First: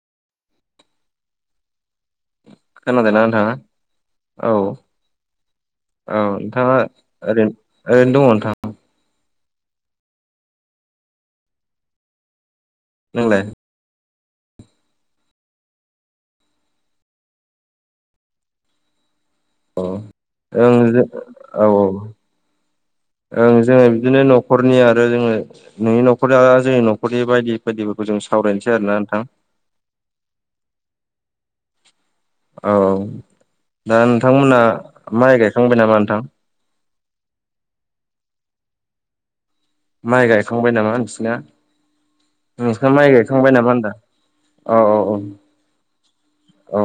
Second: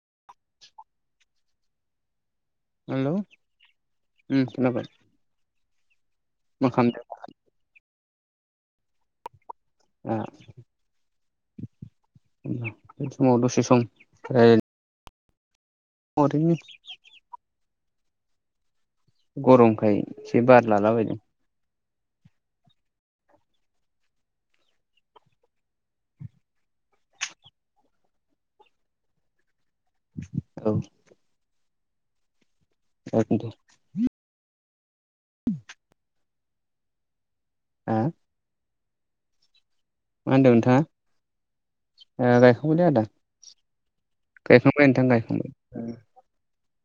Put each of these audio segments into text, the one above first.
[unintelligible] Hello खोनादोंना नोंथाङा? उम औ खोनाबाय औ मा नोंथाङा खालामदों ओरैयनो ओरैनो दङ नोंथां। [unintelligible] नंगौ बे समाव नोंलाय दसे सम रायल [unintelligible] औ गरमखाय एसे बार ओं लालाबायदों। औ औ ओं जोङो बिदिनो न'खरनि आरो जोङो नोंनि न'खरया जोंनि न'खरनि बायदि बायदिफोरखौ जों सावरायनोसै आरो ना नोंथां। औ। औ औ जागोन दे दा नोंथांमोना माइ गायखांबाय नामा नोंथां? आ? माइ मा होनदों गायखांबाय नोंथाङा नामा नोंसिना? ओ गायखांबायलै नोंस्रा आदा माइ गायखांबाय नामा होन्दां? औ गायखांबाय औ नोंथां गायखांबाय औ। औ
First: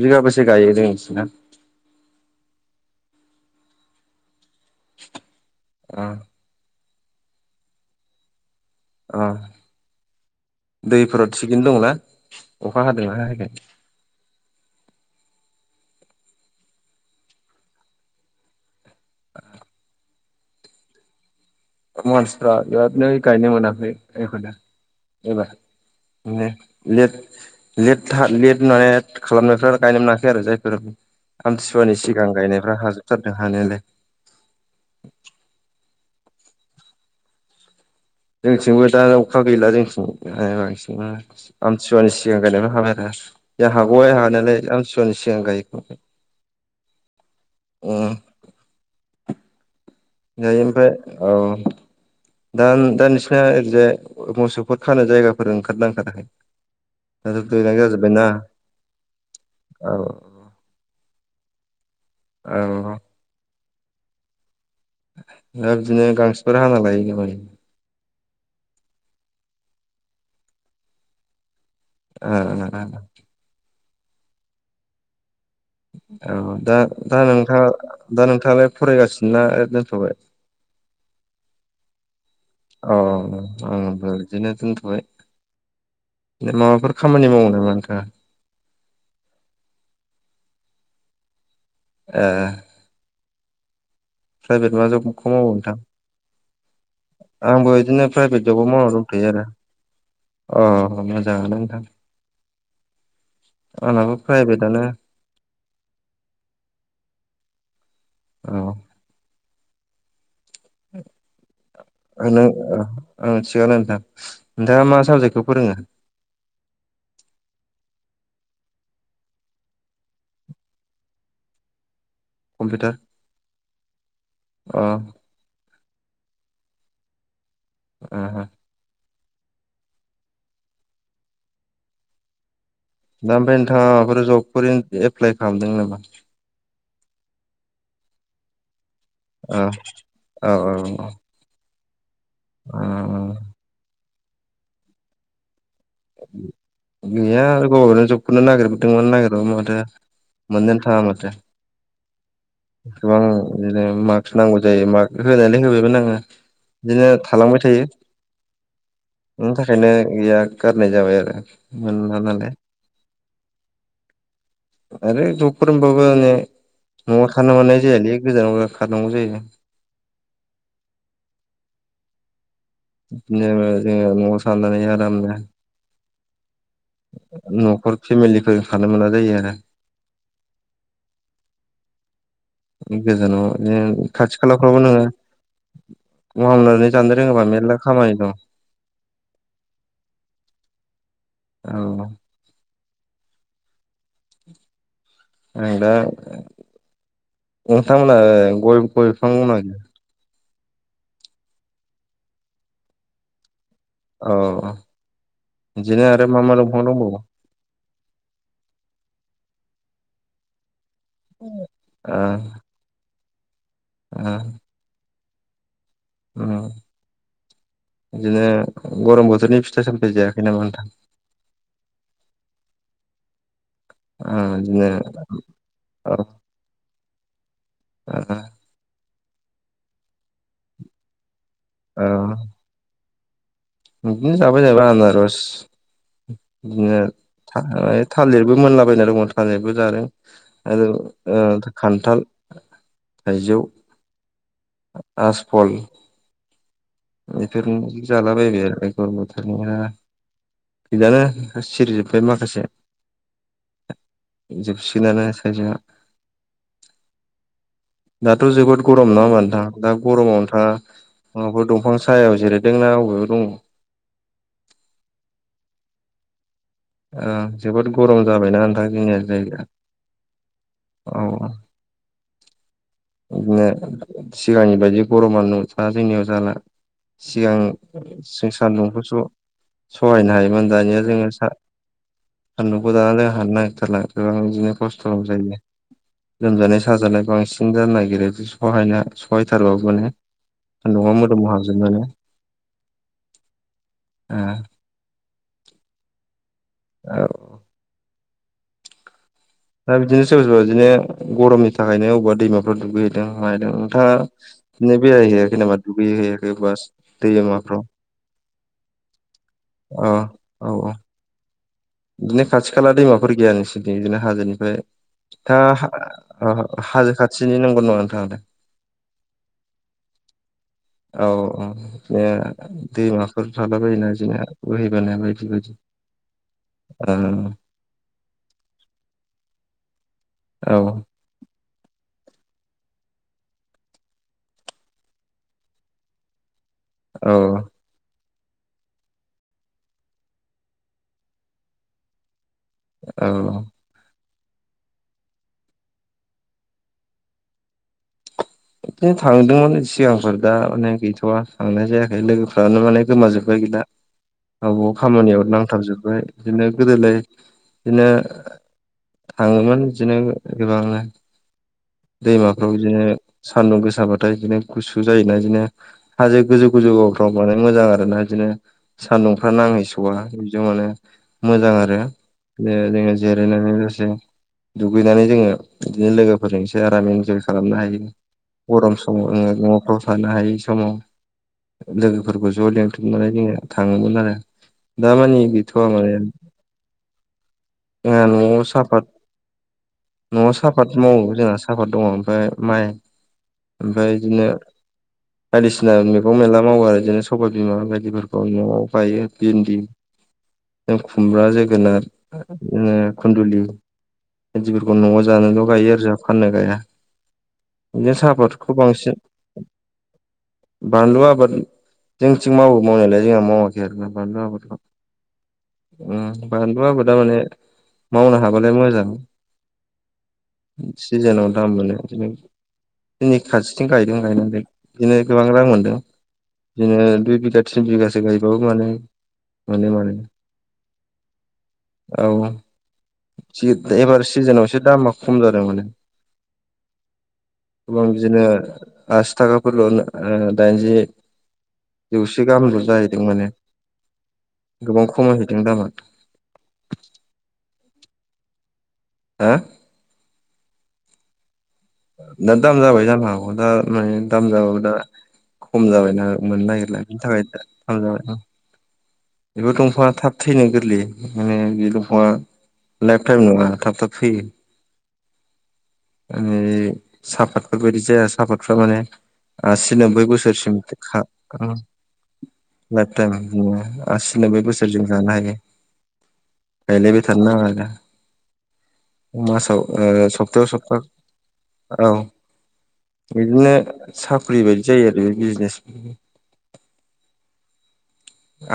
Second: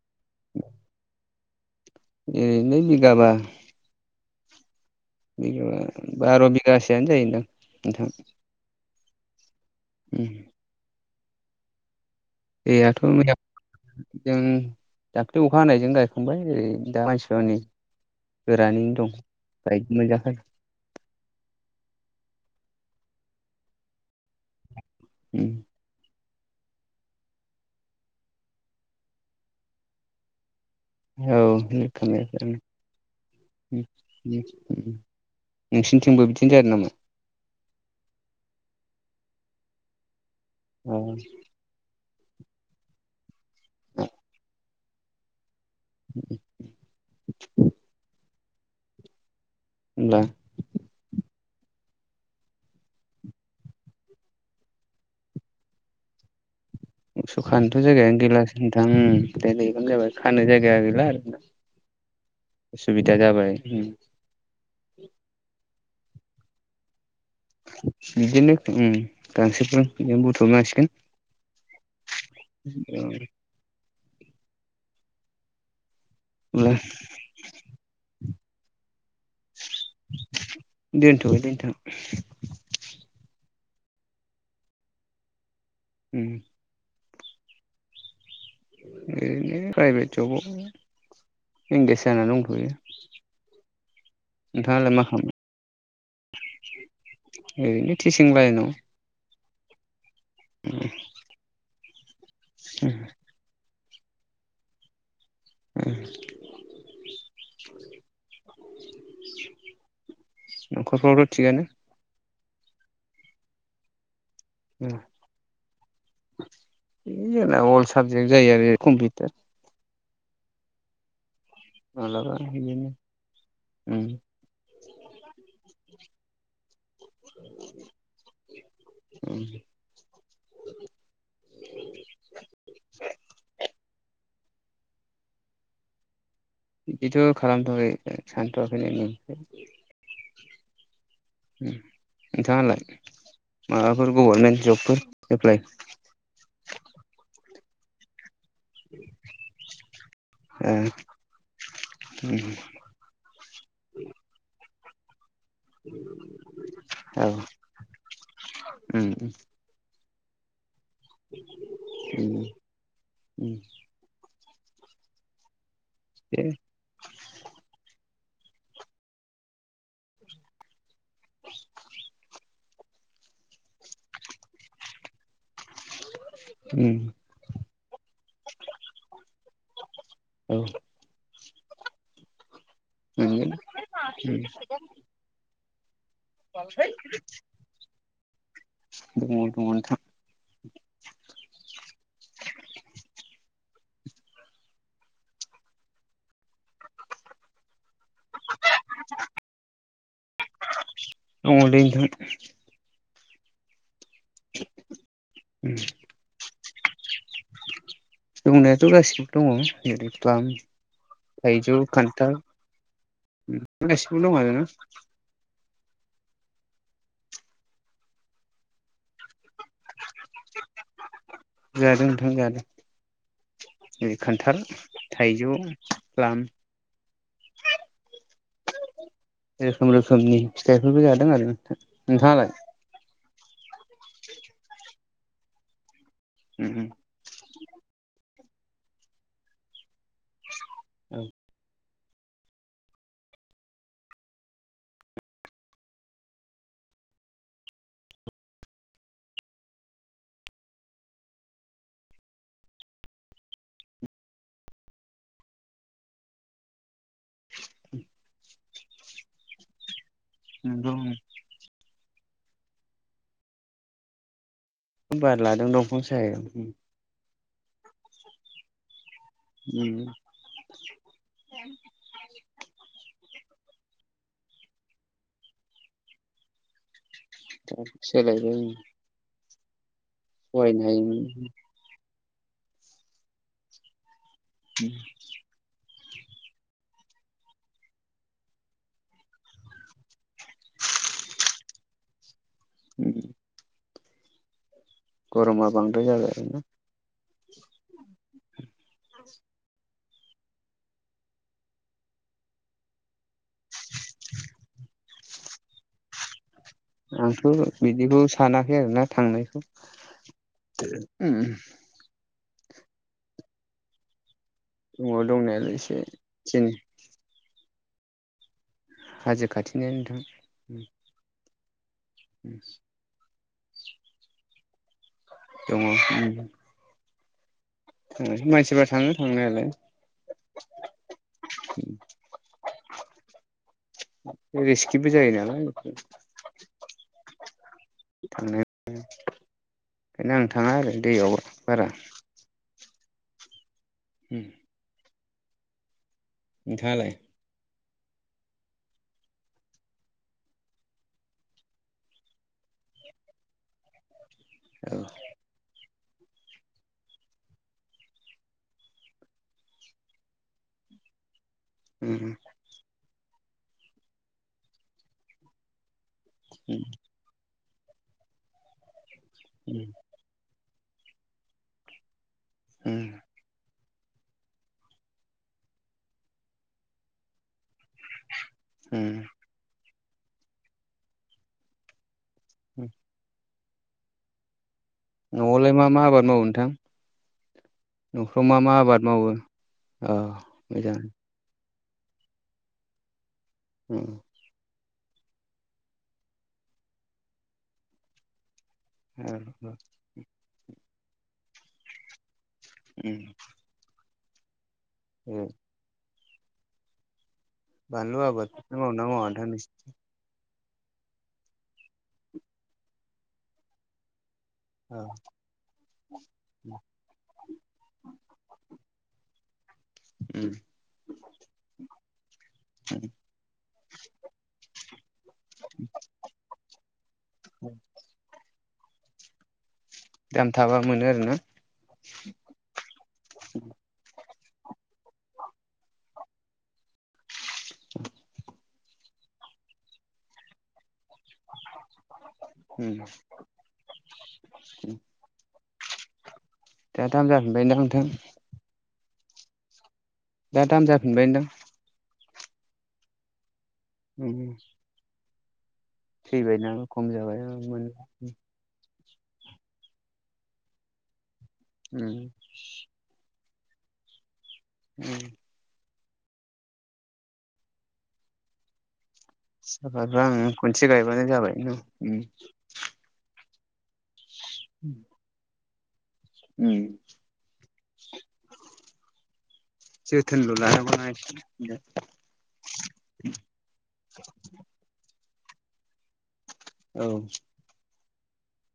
बिगाबौसे गायो जों नोंसोरना? ओरैनो बिगाबा। अ बिगाबा बार' बिगासेयानो जायोदां नोंथां। अ। उम। दैफोराव थिगैनो दंना? अखा एयाथ' हादोंना मोया हायाखै जों दाख्लै अखा हानायजों गायखांबाय ओरै दा [unintelligible] हनै गोरानैनो दं बायदि [unintelligible] मानसिफ्रा बिरादनो गायनो मोनाखै बेखौनो उम एबार। बिदिनो लेट लेट था लेट माने खालामनायफोरा गायनो मोनाखै आरो जायफोर औ आमथिसुवानि सिगां गायनायफ्रा हाजोबथारदों हानायालाय। [unintelligible] नोंसिनिथिंबो बिदिनो जादों नामा? जोंथिंबो दा अखा गैला जोंथिं [unintelligible] अ आमथिुवानि सिगां गायनायबो हाबाय आरो जों हागबाय हानायालाय आमसुवानि सिगां गायखांनाय। [unintelligible] अ। होनब्ला जायो ओमफ्राय औ दा दा नोंसिना ओरैजाय मोसौफोर खानो जायगाफोर ओंखारदों ना ओँखाराखै? मोसौ खानोथ' जायगायानो गौलासो नोंथां दैलां औ जाबाय खानो जायगाया गैला आरो ना औ उसुबिदा जाबाय उम। दा बिदिनो गांसोफोर हाला बायो ना मायो? बिदिनो उम गांसोफोर बिदिनो बुथुमनांसिगोन। आ। औ औ अब्ला दा दा नोंथाङा दा नोंथाङालाय फरायगासिनो ना दोनथ'बाय? दोनथ'बाय दै नोंथां। औ औ आंबो बिदिनो दोनथ'बाय। उम। माबाफोर खामानि मावो नामा नोंथाङा? ओरैनो प्राइभेट जबाव इंगेेज ए जाना दंथ'यो। प्राइभेट मा नोंथाङालाय जबखौ खालामो मावो नोंथां? आंबो ओरैनो बिदिनो टिचिं प्राइभेट जबाव लाइनाव मावना दंथ'यो आरो। अ' मोजाङानो नोंथां आंनाबो प्राइभेटआनो। औ [inaudible] न'खरफ्रावथ' थिगआनो? [unintelligible] ओ आंना थिगानो नोंथां नोंथाङा मा साबजेक्टखौ फोरोङो? [unintelligible] आंना अल साबजेक्ट जायो आरो कम्पिउटार। मालाबा बिदिनो कम्पिउटार उम। अ'। [inaudible] ओ हो उम। दा ओमफाय नोंथाङा माबाफोर जबफोर एप्लाइ खालामदों नामा? बिदिथ' खालामथ'वाखै ओ सानथ'वाखैनो ओं ओ औ औ औ। उम नोंथाङालाय औ माबाफोर गभारमेन्ट जबफोर एप्लाइ। गैया आरो गभरमेन्ट जबखौनो नागिर दोंमोन नागिरबाबो माथो ओ मोननोनो थाङा माथो। गोबां बिदिनो मास्क नांगौ जायो माक्स [unintelligible] होबायमोन आङो बिदिनो औ थालांबाय थायो उम बिनि थाखायनो गैया। गारनाय जाबाय आरो मोनला उम नालाय। उम आरो जबफोर होनबाबो आंङो। दे न'आव खारनो मोननाय जायालै गोजानाव खारनांगौ जायो। बिदिनो जोङो न'आव साननानै आरामनो। उम न'खर फेमिलिफोरजों थानो मोना जायो आरो। औ। गोजानाव मोनगोन बि खाथि खालाफ्रावबो नोङो। मावनानै जानो रोङोबा मेर्ला खामानि दं। दङ दङ नोंथां। औ। आं दा नोंथांमोनहा गय गय बिफां दंना गैया। दङ लै नोंथां। औ बिदिनो आरो मा मा दंफां दंबावो। दंनायाथ' गासिबो दङ [unintelligible] थायजौ ओ खान्थाल गासिबो ओ दं आरोना। उम बिदिनो गरम बोथोरनि फिथाइ सामथाइ जायाखै नामा नोंथां। जादों नोंथां जादों। जेरै ओ खान्थाल बिदिनो थाइजौ प्लाम। ओ ओ। रोखोम रोखोमनि फिथाइफोरबो जादों आरो नोंथां ओ नोंथाङालाय। बिदिनो जाबाय जाहैबाय आनारस उम बिदिनो। आ थालिरबो मोनलाबायना दङ थालिरबो जादों आरो औ ओ ओ खान्थाल, थाइजौ, राजफल बेफोरनो जालाबायबाय आरो गरम बोथोरनिया बिदिनो सिरिजोब्बाय माखासे। जोबसिगोन आनो थारजौआ। दाथ' जोबोद गरम नङा होनबा नोथां दा गरमाव नोंथां आं नंगौ माबाफोर दंफां सायाव जिरायदोंना आबेयाव दङ? बार लादों दंफां सायाव। ओ जोबोद गरम जाबायना नोंथां जोंनिया जायगाया। उम औ बिदिनो सिगांनि बायदि गरमा नोंथाङा जोंनियाव जाला। सिगां जों सोलायबाय सान्दुंखौसो सहायनो हायोमोन फरायनो दानिया जोङो हायोमोन सा नदुंखौ दाना जों हानो नागिरथारला गोबां बिदिनो खस्थ' जायो। लोमजानाय साजानाय बांसिन जानो नागिरो सहायना सहायथारबाबो माने सान्दुंआ मोदोम हाजोनानै उम ओ गरमा बांद्राय जाबाय आरोना। औ दा बिदिनो सोरबा सोरबा बिदिनो गरमनि थाखायनो अबेबा दैमाफोराव दुगैयो। [unintelligible] नोथाङा बिदिनो बेरायहैयाखै नामा दुगैैहैयाखै बास आंथ' दैमाफ्राव बिदिखौ सानाखै आरोना थांनायखौ। अ औ औ बिदिनो खाथि खाला दैमाफोर गैया नोंसोर बिदिनो हाजोनिफ्राय दंनायालाय नोंथाङा एसे हा जोंनि ओ हाजो खाथिनि नांगौ नङा नोंथाङालाय? हाजो खाथिनियानो नोंथां। औ औ बिदि दैमाफोर थाला बायोना बिदिनो बोहैबानाय बायदि बायदि। [inaudible] उ उ मानसिफ्रा थाङो थांनायालाय। औ [inaudible] रिस्किबो जायोनालाय एकदम। औ थांनाय ओखायनो आं थाङा आरो दैयाव बारा। औ उम नोंथाङालाय? बिदिनो थांदोंमोन सिगांफोर दा माने गैथआ थांनाय जायाखै लोगोफ्रानो माने गोमाजो बाय गैला गावबा गाव खामानियाव नांथाबजोब्बाय। बिदिनो गोदोलाय बिदिनो थाङोमोन बिदिनो गोबांनो। औ दैमाफ्राव बिदिनो सान्दुं गोसाबाथाय बिदिनो गुसु जायोना बिदिनो हाजो गोजौ गोजौफोराव बानायनो मोजां आरोना बिदिनो सान्दुंफ्रा नांहैस'आ। जों माने मोजां आरो बे जोङो जिरायनानै लोगोसे दुगैनानै जोङो बिदिनो लोगोफोरजोंसो आराम इन्जय खालामनो हायो। गरम समाव ओं न'फ्राव थानो हायै समाव लोगोफोरखौ ज' लिंथुमनानै जोङो थाङोमोन आरो। दामानि न'आवलाय गैथ'वा मा [unintelligible] मा जोंहा आबाद मावो नोंथां न'फ्राव मा न'आव मा आबाद साफात मावो अ न'आव साफात मोजां मावो जोंहा। सापाद ओमफ्राय माइ ओमफाय इदिनो बायदिसिना मैगं मेला मावो आरो इदिनो सबाइ बिमा बायदिफोरखौ न'आव गायो भिन्दि खुमब्रा जोगोनार इदिनो खुनन्दुलि। बायदिफोरखौ न'आव जानोल' गायो आरो जाहा फाननो गाया। बिदिनो बानलु साहा आबादखौ आबादफोरखौ मावोना बांसिन मावा नोंथां नोंसि बानलु आबाद जोंथिं मावो मावनायालाय जोंहा मावाखै आरोना बानलु आबादखौ। नोंसि ओं बानलु आबादा माने मावनो हाबालाय मोजां। उम। सिजोनाव दाम मोनो बिदिनो। जोंनि खाथिथिं गायदों गायनायालाइ बिदिनो गोबां रां मोन्दों। बिदिनो दुइ बिघा थिन बिगासो गायबाबो माने मोनो माने दाम थाबा मोनो आरोना औ। सि एबार सिजोनाव एससे दामा खम जादों माने। औ इदिनो आसि थाखाफोरल'नो ओ दाइनजि जौसे गाहामल' उम जाहैदों माने गोबां खमायहैदों दामा। दा दाम जाफिनबाय ना नोंथां? हा? दा दाम जाफिनबायनदां। दा दाम जाबाय जानो हागौ दा माने उम दाम जाबाबो दा खम जाबायना मोननो थैबायना नागिरला खम बेनि जाबाय थाखायनो दा दाम मोनला जाबायदां। बेबो दंफाङा थाब थैनो गोरलै माने बे उम दंफाङा उम लाइफ टाइम नङा थाब थाब थैयो। [unintelligible] माने सापातफोर बायदि जाया सापातफ्रा माने आसि साफातखौ नोबबै आं बोसोरसिम खनसे गायबानो जाबाय [unintelligible] न उम लाइफ टाइम बिदिनो आसि नोबै बोसोरजों जानो हायो। उम गायलायबाय थानो नाङा आरो मासाव ओ जोथोनल' सप्तायाव सप्ता लानांगौना एसे औ इदिनो साख्रि बायदि जायो आरो बे बिजनेस औ।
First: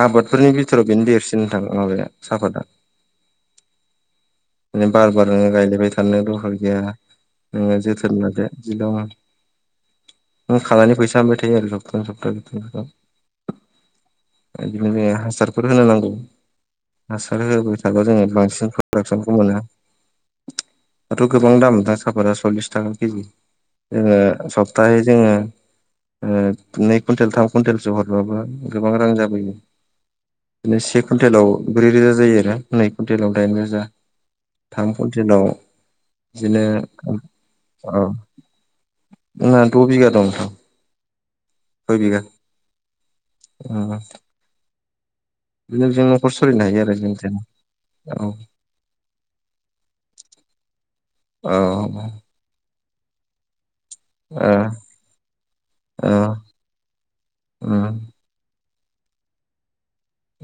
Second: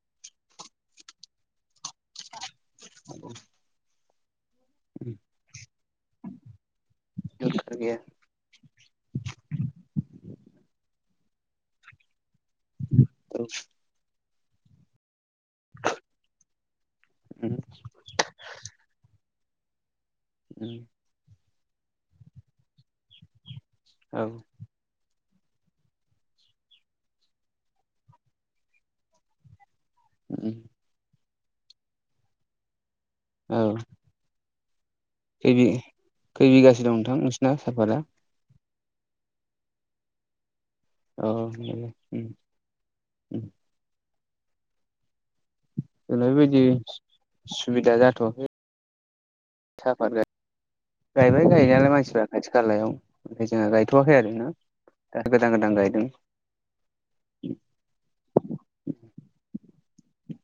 आबादफोरनि बिथोराव बेनो देरसिन दां माबाया साफादा। माने बार बार नोङो गायलायबाय थानो दखार गैया दरखार नोङो गैया जोथोन लादो बिदिल' नों खानानै फैसा मोनबाय थायो आरो सपतायै सपता [unintelligible] बिदिनो जोङो हासारफोर होनो नांगौ हासार उम होबाय थाबा जोङो बांसिन फ प्रदाकसनखौ मोनो। उम। दाथ' गोबां दाम दा साफाता सल्लिस थाखा केजि जोङो औ सब प्राय जोङो ओ नै कुवन्टेल थाम कुइन्टेलसो हरबाबो गोबां रां जाबोयो उम बिदिनो से कुइन्टेलाव ब्रै रोजा जायो आरो। नै कुटेलाव औ दायन रोजा। थाम कुनतेलाव खै बि खै बिदिनो बिगासो दं नोंथां नोंसिना साफाता औ जोंना द' बिगा दं नोंथां। औ नंगौ उम। उम ओ ओ बिजोंनो जोंना न'खर बेबायदि सोलिनो हायो आरो जेनथेन सुबिदा औ। साहाफात गायबाय गायो नालाय मानसिफ्रा खाथि खालायाव। ओमफ्राय जोंहा गायथ'वाखै आरोना औ दा गोदान गोदान गायदों। उम।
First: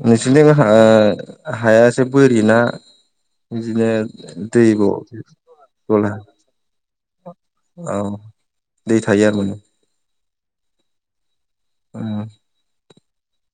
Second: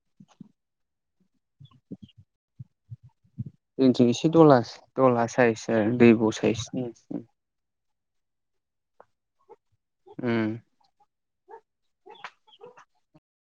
नोंसोरनिथिं ओ हाया एसे बोरि ना बिदिनो जोंथिं एसे दला दैब दला साइस आरो दलहा? दैब' साइस उम औ दै थायो आरो माने। उम। [unintelligible]